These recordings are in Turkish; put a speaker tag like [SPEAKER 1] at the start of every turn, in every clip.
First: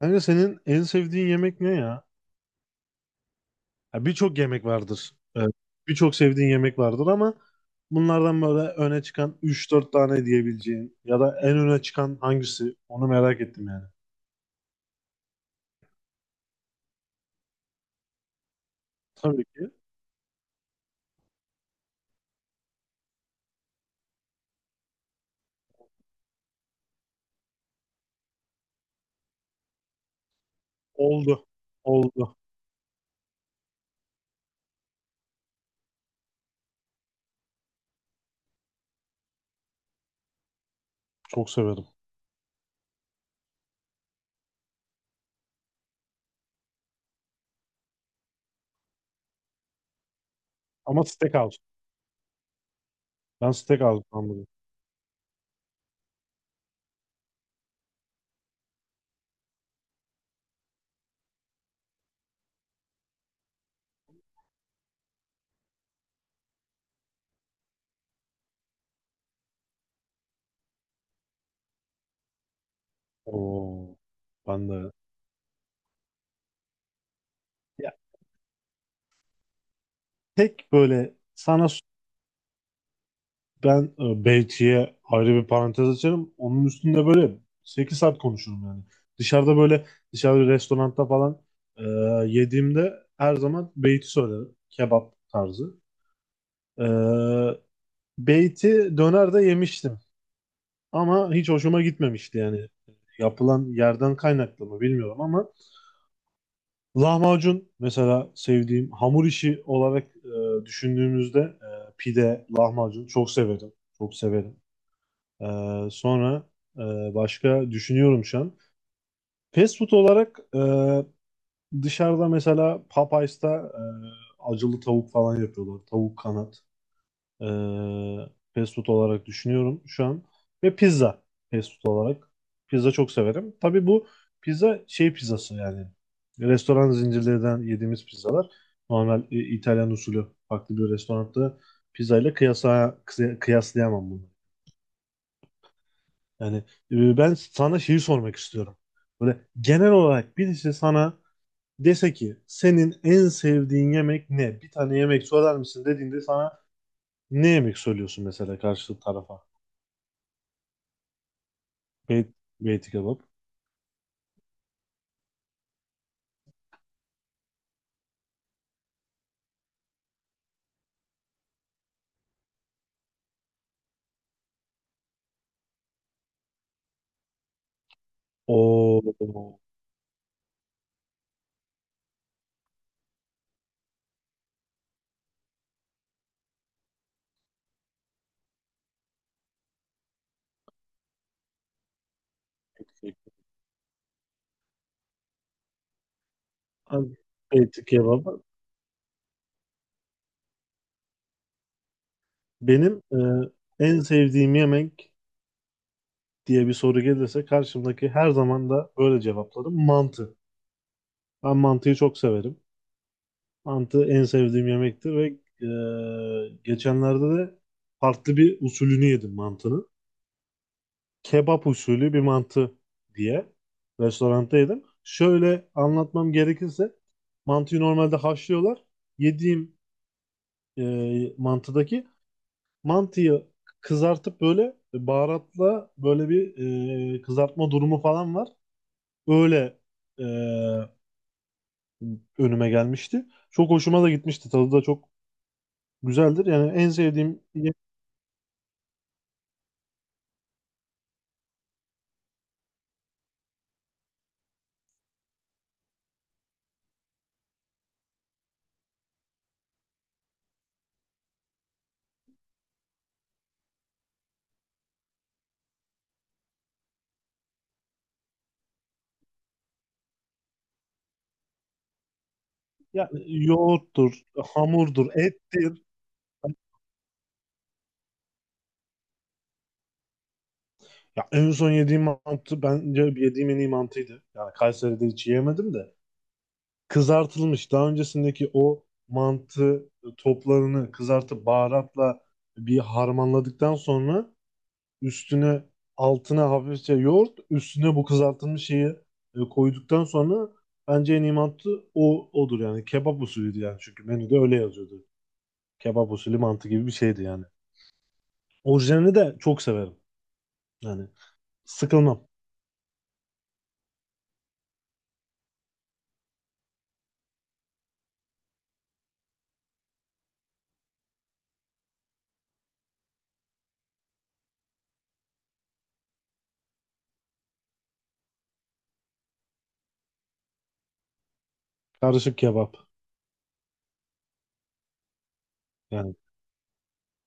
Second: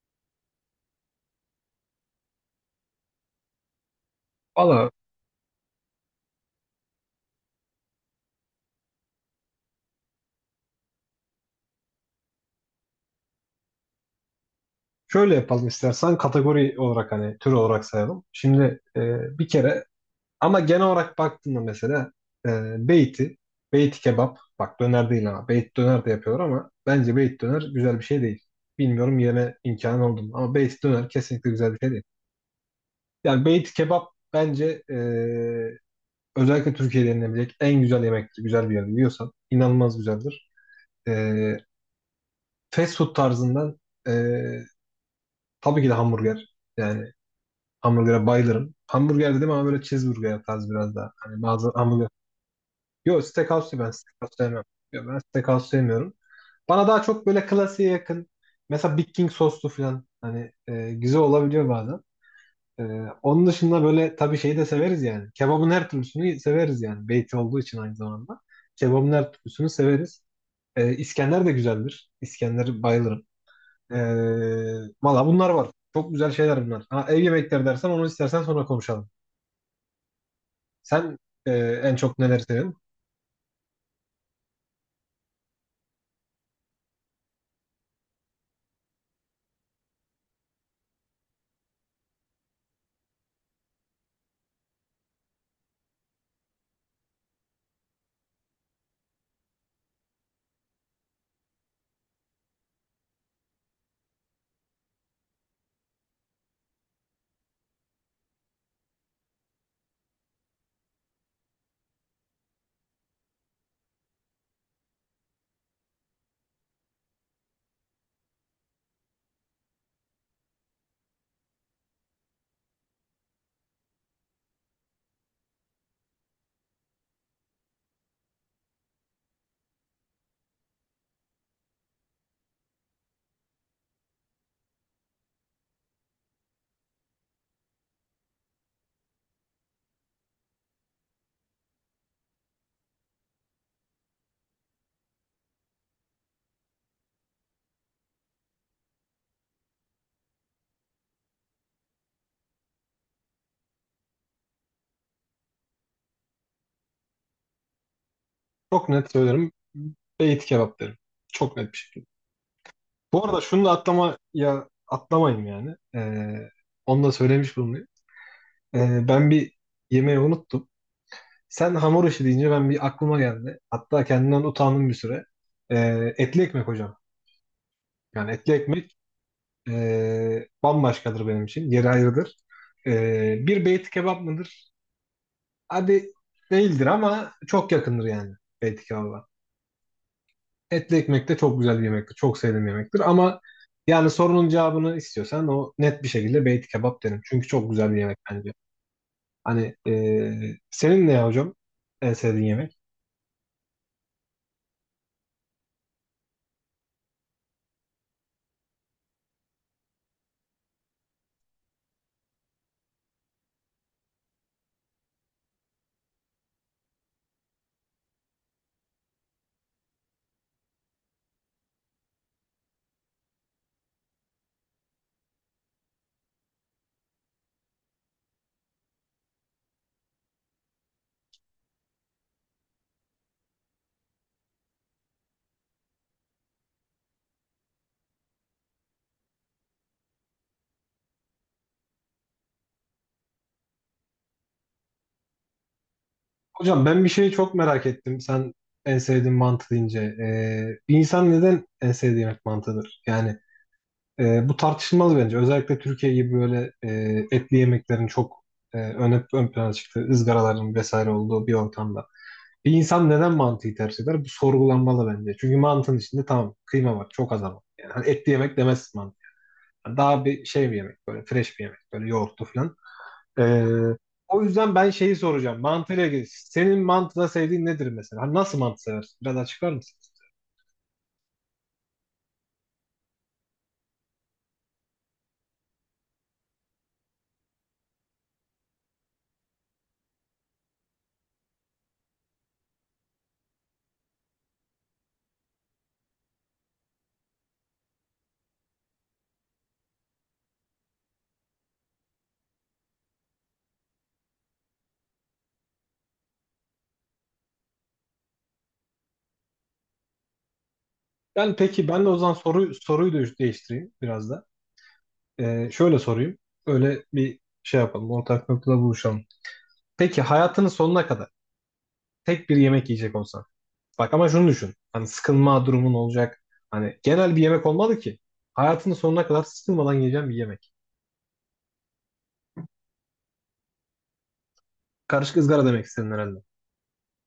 [SPEAKER 1] Kanka senin en sevdiğin yemek ne ya? Ya birçok yemek
[SPEAKER 2] Valla
[SPEAKER 1] vardır. Evet. Birçok sevdiğin yemek vardır ama bunlardan böyle öne çıkan üç dört tane diyebileceğin ya da en öne çıkan hangisi? Onu merak ettim yani.
[SPEAKER 2] şöyle yapalım istersen kategori olarak hani tür olarak sayalım. Şimdi
[SPEAKER 1] Tabii
[SPEAKER 2] bir
[SPEAKER 1] ki.
[SPEAKER 2] kere ama genel olarak baktığında mesela e, beyti, beyti kebap, bak döner değil ama beyt döner de yapıyor, ama bence beyt döner güzel bir şey değil. Bilmiyorum yeme imkanı oldu mu, ama beyt döner
[SPEAKER 1] Oldu.
[SPEAKER 2] kesinlikle güzel bir şey değil.
[SPEAKER 1] Oldu.
[SPEAKER 2] Yani beyti kebap bence özellikle Türkiye'de yenilebilecek en güzel yemektir. Güzel bir yerde yiyorsan inanılmaz güzeldir. E,
[SPEAKER 1] Çok severim.
[SPEAKER 2] Fast food tarzından e, tabii ki de hamburger. Yani hamburger'e bayılırım. Hamburger dedim ama böyle cheeseburger tarzı biraz
[SPEAKER 1] Ama
[SPEAKER 2] daha. Hani
[SPEAKER 1] steakhouse.
[SPEAKER 2] bazı hamburger. Yok,
[SPEAKER 1] Ben
[SPEAKER 2] steakhouse değil, ben
[SPEAKER 1] steakhouse
[SPEAKER 2] steakhouse
[SPEAKER 1] hamburger.
[SPEAKER 2] sevmem. Yok, ben steakhouse sevmiyorum. Bana daha çok böyle klasiğe yakın. Mesela Big King soslu falan. Hani güzel olabiliyor bazen. E, Onun dışında böyle tabii şeyi de severiz yani. Kebabın her türlüsünü severiz yani. Beyti olduğu için aynı zamanda. Kebabın her türlüsünü severiz. İskender de güzeldir. İskender bayılırım. E,
[SPEAKER 1] Oo, ben de.
[SPEAKER 2] Valla bunlar var. Çok güzel şeyler bunlar. Ha, ev yemekleri
[SPEAKER 1] Ya
[SPEAKER 2] dersen onu istersen sonra konuşalım.
[SPEAKER 1] tek böyle
[SPEAKER 2] Sen e,
[SPEAKER 1] sana,
[SPEAKER 2] en çok neleri seviyorsun?
[SPEAKER 1] ben Belçika'ya ayrı bir parantez açarım. Onun üstünde böyle 8 saat konuşurum yani. Dışarıda böyle bir restoranda falan e, yediğimde her zaman beyti söylerim. Kebap tarzı. E, Beyti dönerde yemiştim. Ama hiç hoşuma gitmemişti yani. Yapılan yerden kaynaklı mı bilmiyorum ama lahmacun mesela, sevdiğim hamur işi olarak düşündüğümüzde pide, lahmacun çok severim. Çok severim. Sonra başka düşünüyorum şu an. Fast food olarak, dışarıda mesela Popeyes'ta acılı tavuk falan yapıyorlar. Tavuk kanat. E, Fast food olarak düşünüyorum şu an. Ve pizza, fast food olarak. Pizza çok severim. Tabii bu pizza şey pizzası yani. Restoran zincirlerinden yediğimiz pizzalar. Normal İtalyan usulü farklı bir restoranda pizzayla kıyaslayamam. Yani ben sana şeyi sormak istiyorum. Böyle genel olarak birisi sana dese ki senin en sevdiğin yemek ne? Bir tane yemek söyler misin dediğinde sana ne yemek söylüyorsun mesela
[SPEAKER 2] Çok
[SPEAKER 1] karşı
[SPEAKER 2] net
[SPEAKER 1] tarafa?
[SPEAKER 2] söylerim. Beyti kebap derim. Çok net bir şekilde.
[SPEAKER 1] Bey- Beyti kebap.
[SPEAKER 2] Bu arada şunu da atlama ya atlamayayım yani. Onu da söylemiş bulunayım. Ben bir yemeği unuttum. Sen hamur işi deyince ben bir aklıma geldi. Hatta kendimden utandım bir süre. E, Etli ekmek hocam. Yani etli ekmek
[SPEAKER 1] Oo.
[SPEAKER 2] bambaşkadır benim için. Yeri ayrıdır. E, Bir, beyti kebap mıdır? Hadi değildir ama çok yakındır yani beyti kebaba. Etli ekmek de çok güzel bir yemektir. Çok sevdiğim bir yemektir. Ama yani sorunun cevabını istiyorsan o net bir şekilde beyti kebap
[SPEAKER 1] Abi,
[SPEAKER 2] derim. Çünkü çok
[SPEAKER 1] beyti
[SPEAKER 2] güzel bir yemek
[SPEAKER 1] kebap.
[SPEAKER 2] bence. Hani senin ne ya hocam en sevdiğin yemek?
[SPEAKER 1] Benim en sevdiğim yemek diye bir soru gelirse karşımdaki, her zaman da böyle cevaplarım, mantı. Ben mantıyı çok severim. Mantı en sevdiğim yemektir ve geçenlerde de farklı bir usulünü yedim mantının. Kebap usulü bir mantı diye restoranda yedim. Şöyle anlatmam gerekirse mantıyı normalde haşlıyorlar. Yediğim mantıdaki mantıyı kızartıp böyle baharatla böyle bir kızartma durumu falan var. Öyle e, önüme gelmişti. Çok hoşuma da gitmişti. Tadı da çok güzeldir. Yani
[SPEAKER 2] Hocam
[SPEAKER 1] en
[SPEAKER 2] ben bir şeyi
[SPEAKER 1] sevdiğim
[SPEAKER 2] çok
[SPEAKER 1] yemek.
[SPEAKER 2] merak ettim. Sen en sevdiğin mantı deyince. Bir insan neden en sevdiği yemek mantıdır? Yani bu tartışılmalı bence. Özellikle Türkiye gibi böyle etli yemeklerin çok ön plana çıktığı, ızgaraların vesaire olduğu bir ortamda. Bir insan neden mantıyı tercih eder? Bu sorgulanmalı bence. Çünkü mantının içinde, tamam, kıyma var, çok az ama. Yani hani etli yemek demezsin mantı. Daha bir şey, bir yemek, böyle fresh bir yemek, böyle yoğurtlu falan.
[SPEAKER 1] Ya
[SPEAKER 2] E,
[SPEAKER 1] yoğurttur,
[SPEAKER 2] O yüzden ben
[SPEAKER 1] hamurdur,
[SPEAKER 2] şeyi soracağım.
[SPEAKER 1] ettir.
[SPEAKER 2] Mantıyla ilgili. Senin mantıda sevdiğin nedir mesela? Hani nasıl mantı seversin? Biraz açıklar mısın?
[SPEAKER 1] Ya en son yediğim mantı bence yediğim en iyi mantıydı. Yani Kayseri'de hiç yemedim de. Kızartılmış daha öncesindeki o mantı toplarını kızartıp baharatla bir harmanladıktan sonra üstüne, altına hafifçe yoğurt, üstüne bu kızartılmış şeyi koyduktan sonra, bence en iyi mantı odur yani. Kebap usulüydü yani, çünkü menüde öyle yazıyordu. Kebap usulü mantı gibi bir şeydi yani. Orijinalini de çok severim. Yani
[SPEAKER 2] Ben peki, ben de o
[SPEAKER 1] sıkılmam.
[SPEAKER 2] zaman soruyu da değiştireyim biraz da. Şöyle sorayım. Öyle bir şey yapalım. Ortak noktada buluşalım. Peki hayatının sonuna kadar tek bir yemek yiyecek olsan. Bak ama şunu düşün. Hani sıkılma durumun olacak. Hani genel bir yemek olmalı ki. Hayatının sonuna kadar sıkılmadan yiyeceğim bir yemek.
[SPEAKER 1] Karışık kebap.
[SPEAKER 2] Karışık ızgara demek istedin
[SPEAKER 1] Yani
[SPEAKER 2] herhalde.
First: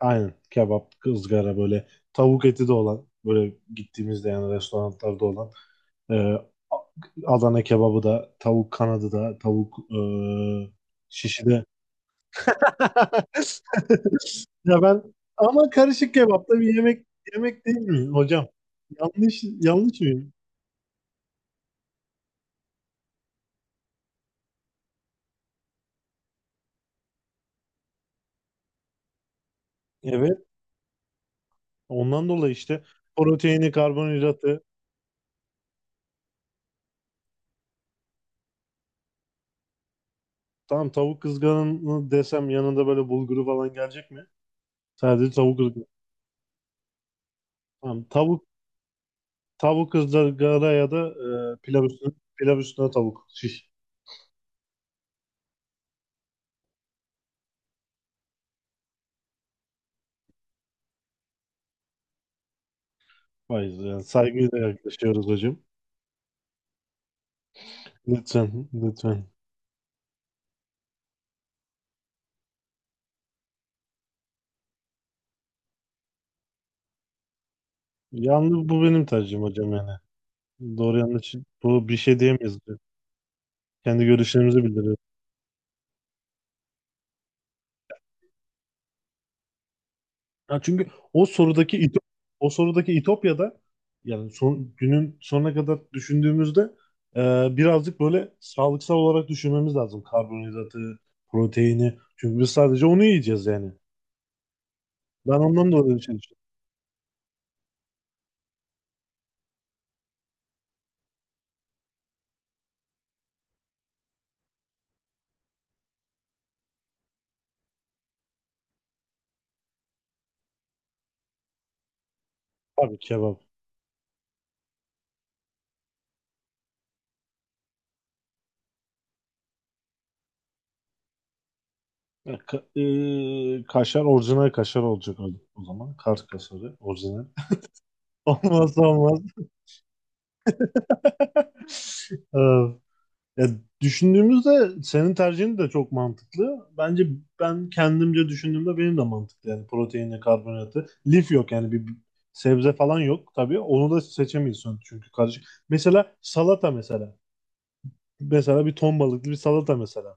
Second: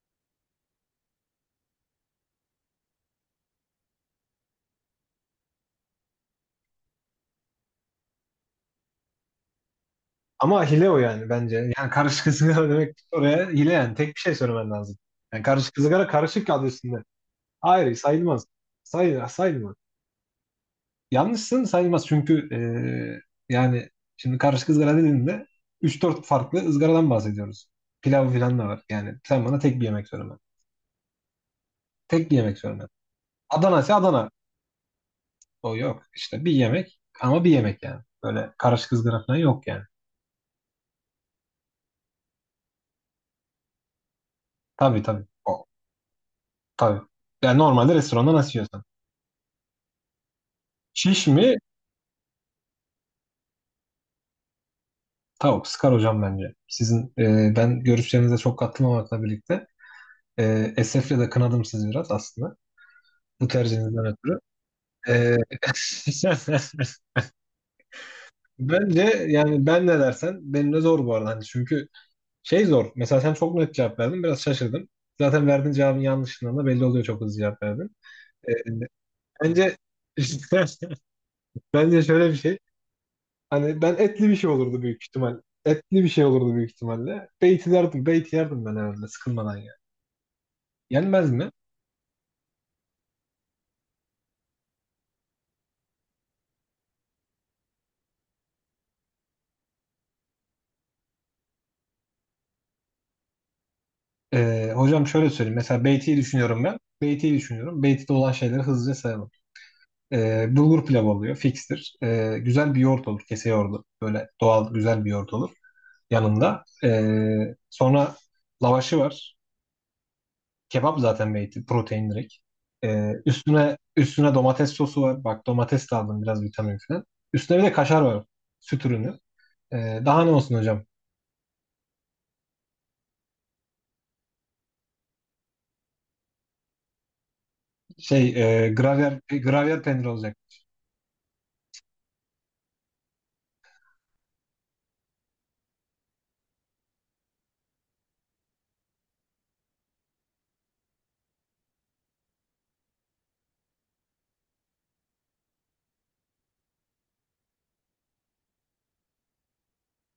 [SPEAKER 1] aynen kebap, ızgara, böyle tavuk eti de olan, böyle gittiğimizde yani restoranlarda olan, e, A- Adana kebabı da, tavuk kanadı da, tavuk
[SPEAKER 2] Ama hile o yani
[SPEAKER 1] şişi
[SPEAKER 2] bence.
[SPEAKER 1] de.
[SPEAKER 2] Yani karışık ızgara demek oraya hile yani. Tek bir şey söylemen
[SPEAKER 1] Ya
[SPEAKER 2] lazım.
[SPEAKER 1] ben,
[SPEAKER 2] Yani
[SPEAKER 1] ama
[SPEAKER 2] karışık ızgara,
[SPEAKER 1] karışık kebap
[SPEAKER 2] karışık
[SPEAKER 1] da
[SPEAKER 2] adı
[SPEAKER 1] bir
[SPEAKER 2] üstünde.
[SPEAKER 1] yemek değil
[SPEAKER 2] Hayır,
[SPEAKER 1] mi
[SPEAKER 2] sayılmaz.
[SPEAKER 1] hocam?
[SPEAKER 2] Sayılmaz. Sayılmaz.
[SPEAKER 1] Yanlış mıyım?
[SPEAKER 2] Yanlışsın, sayılmaz çünkü yani şimdi karışık ızgara dediğinde üç dört farklı ızgaradan bahsediyoruz. Pilav filan da var. Yani sen bana tek bir yemek söyleme.
[SPEAKER 1] Evet. Ondan
[SPEAKER 2] Tek bir
[SPEAKER 1] dolayı
[SPEAKER 2] yemek
[SPEAKER 1] işte
[SPEAKER 2] söyleme.
[SPEAKER 1] proteini,
[SPEAKER 2] Adana ise Adana.
[SPEAKER 1] karbonhidratı.
[SPEAKER 2] O yok. İşte bir yemek ama bir yemek yani. Böyle karışık ızgara falan yok yani.
[SPEAKER 1] Tamam, tavuk kızgarını desem yanında böyle bulguru falan gelecek mi?
[SPEAKER 2] Tabii tabii.
[SPEAKER 1] Sadece tavuk
[SPEAKER 2] O,
[SPEAKER 1] ızgara.
[SPEAKER 2] tabii. Yani normalde
[SPEAKER 1] Tamam.
[SPEAKER 2] restoranda nasıl yiyorsan.
[SPEAKER 1] Tavuk ızgara ya da
[SPEAKER 2] Şiş mi?
[SPEAKER 1] pilav üstüne tavuk. Şiş.
[SPEAKER 2] Tavuk. Sıkar hocam bence. Sizin ben görüşlerinize çok katılmamakla birlikte esefle de kınadım sizi biraz aslında. Bu
[SPEAKER 1] Hayır
[SPEAKER 2] tercihinizden
[SPEAKER 1] yani
[SPEAKER 2] ötürü.
[SPEAKER 1] saygıyla yaklaşıyoruz
[SPEAKER 2] Ee,
[SPEAKER 1] hocam. Lütfen,
[SPEAKER 2] bence
[SPEAKER 1] lütfen.
[SPEAKER 2] yani ben ne dersen benim de zor bu arada. Hani çünkü şey zor. Mesela sen çok net cevap verdin. Biraz şaşırdım. Zaten verdiğin cevabın yanlışından da belli oluyor, çok hızlı cevap verdin. Ee,
[SPEAKER 1] Yalnız bu benim tercihim hocam
[SPEAKER 2] Bence
[SPEAKER 1] yani. Doğru yanlış bu, bir
[SPEAKER 2] bence
[SPEAKER 1] şey
[SPEAKER 2] şöyle bir
[SPEAKER 1] diyemeyiz
[SPEAKER 2] şey.
[SPEAKER 1] hocam.
[SPEAKER 2] Hani ben
[SPEAKER 1] Kendi
[SPEAKER 2] etli bir şey
[SPEAKER 1] görüşlerimizi
[SPEAKER 2] olurdu
[SPEAKER 1] bildiriyoruz.
[SPEAKER 2] büyük ihtimal. Etli bir şey olurdu büyük ihtimalle. Beyti derdim. Beyti yerdim ben herhalde sıkılmadan ya.
[SPEAKER 1] Ya çünkü o
[SPEAKER 2] Yenmez mi?
[SPEAKER 1] sorudaki İto- o sorudaki İtopya'da, yani son, günün sonuna kadar düşündüğümüzde birazcık böyle sağlıksal olarak düşünmemiz lazım. Karbonhidratı, proteini. Çünkü biz sadece onu yiyeceğiz yani.
[SPEAKER 2] Hocam şöyle
[SPEAKER 1] Ben
[SPEAKER 2] söyleyeyim.
[SPEAKER 1] ondan
[SPEAKER 2] Mesela
[SPEAKER 1] dolayı
[SPEAKER 2] beytiyi
[SPEAKER 1] şey düşündüm.
[SPEAKER 2] düşünüyorum ben. Beytiyi düşünüyorum. Beyti'de olan şeyleri hızlıca sayalım. Bulgur pilavı oluyor. Fikstir. Güzel bir yoğurt olur. Kese yoğurdu. Böyle doğal güzel bir yoğurt olur yanında. Sonra lavaşı var. Kebap zaten beyti. Protein direkt.
[SPEAKER 1] Tabii kebap.
[SPEAKER 2] Üstüne, üstüne domates sosu var. Bak domates de aldım, biraz vitamin falan. Üstüne bir de kaşar var. Süt ürünü. Daha ne olsun hocam?
[SPEAKER 1] E, ka- kaşar, orijinal kaşar olacak o zaman. Kars kaşarı orijinal.
[SPEAKER 2] Şey
[SPEAKER 1] Olmazsa olmaz.
[SPEAKER 2] gravyer peyniri olacak.
[SPEAKER 1] Ee, Ya düşündüğümüzde senin tercihin de çok mantıklı. Bence ben kendimce düşündüğümde benim de mantıklı. Yani proteini, karbonatı. Lif yok yani, bir sebze falan yok tabii. Onu da seçemiyorsun çünkü karışık. Mesela salata mesela. Mesela bir ton balıklı bir salata mesela.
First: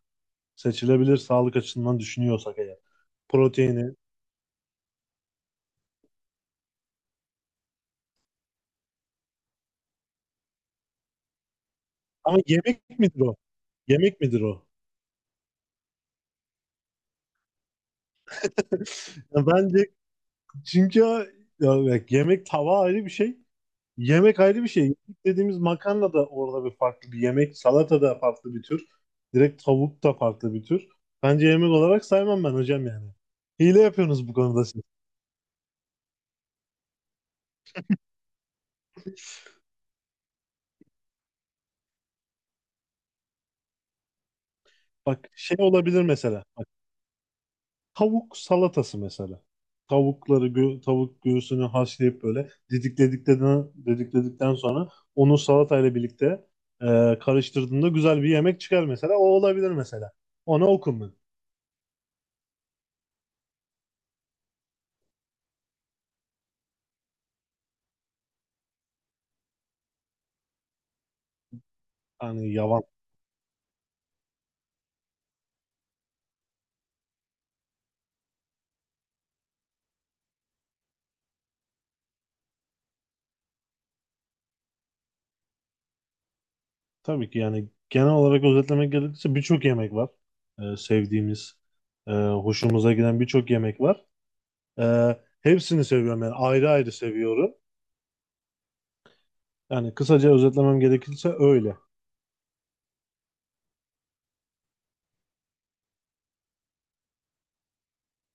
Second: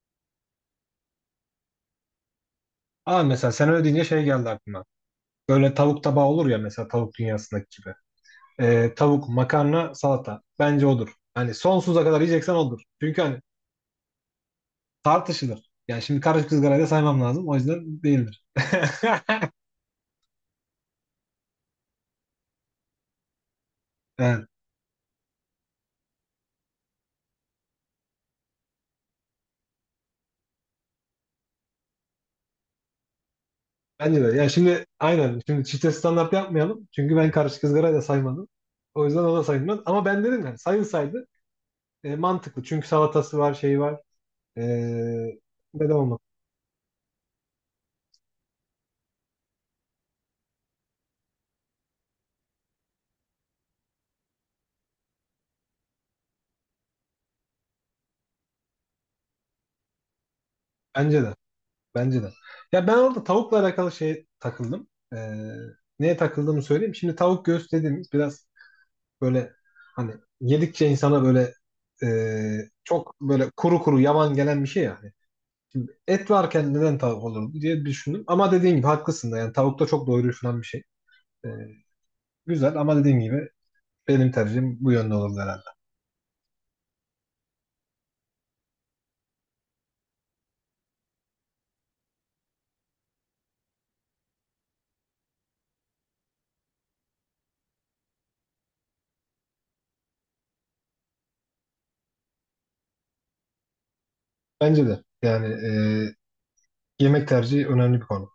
[SPEAKER 1] Seçilebilir sağlık açısından düşünüyorsak eğer.
[SPEAKER 2] Aa, mesela sen öyle
[SPEAKER 1] Proteini.
[SPEAKER 2] deyince şey geldi aklıma. Böyle tavuk tabağı olur ya, mesela tavuk dünyasındaki gibi. Tavuk, makarna, salata. Bence odur. Hani sonsuza kadar
[SPEAKER 1] Ama
[SPEAKER 2] yiyeceksen odur.
[SPEAKER 1] yemek
[SPEAKER 2] Çünkü
[SPEAKER 1] midir o?
[SPEAKER 2] hani
[SPEAKER 1] Yemek midir o?
[SPEAKER 2] tartışılır. Yani şimdi karışık ızgarayı da saymam lazım. O yüzden değildir.
[SPEAKER 1] Ya bence, çünkü ya bak, yemek tava ayrı bir şey. Yemek
[SPEAKER 2] Evet.
[SPEAKER 1] ayrı bir şey. Yemek dediğimiz, makarna da orada bir farklı bir yemek. Salata da farklı bir tür. Direkt tavuk da farklı bir tür. Bence yemek olarak saymam ben hocam yani. Hile
[SPEAKER 2] Bence
[SPEAKER 1] yapıyorsunuz bu
[SPEAKER 2] de. Ya
[SPEAKER 1] konuda siz.
[SPEAKER 2] şimdi aynen. Şimdi çifte standart yapmayalım. Çünkü ben karışık ızgarayı da saymadım. O yüzden o da sayılmaz. Ama ben dedim yani sayılsaydı mantıklı. Çünkü salatası var, şeyi var.
[SPEAKER 1] Bak
[SPEAKER 2] E,
[SPEAKER 1] şey
[SPEAKER 2] Neden
[SPEAKER 1] olabilir
[SPEAKER 2] olmaz?
[SPEAKER 1] mesela. Tavuk salatası mesela. Tavuk göğsünü haşlayıp böyle didikledikten sonra onu salatayla birlikte e, karıştırdığında güzel bir yemek çıkar mesela. O olabilir mesela. Ona okum ben.
[SPEAKER 2] Bence de. Bence de. Ya ben orada tavukla alakalı şey takıldım. Neye takıldığımı söyleyeyim. Şimdi tavuk göğüs dediğimiz biraz böyle, hani, yedikçe insana böyle
[SPEAKER 1] Hani yavan.
[SPEAKER 2] çok böyle kuru kuru, yavan gelen bir şey yani. Şimdi et varken neden tavuk olur diye düşündüm. Ama dediğin gibi haklısın da, yani tavuk da çok doyurucu falan bir şey. E, Güzel ama dediğin gibi benim tercihim bu yönde olurdu herhalde.
[SPEAKER 1] Tabii ki, yani genel olarak özetlemek gerekirse, birçok yemek var. Sevdiğimiz, hoşumuza giden birçok yemek var. E, Hepsini seviyorum yani, ayrı ayrı seviyorum. Yani kısaca özetlemem gerekirse öyle.
[SPEAKER 2] Bence de yani yemek tercihi önemli bir konu.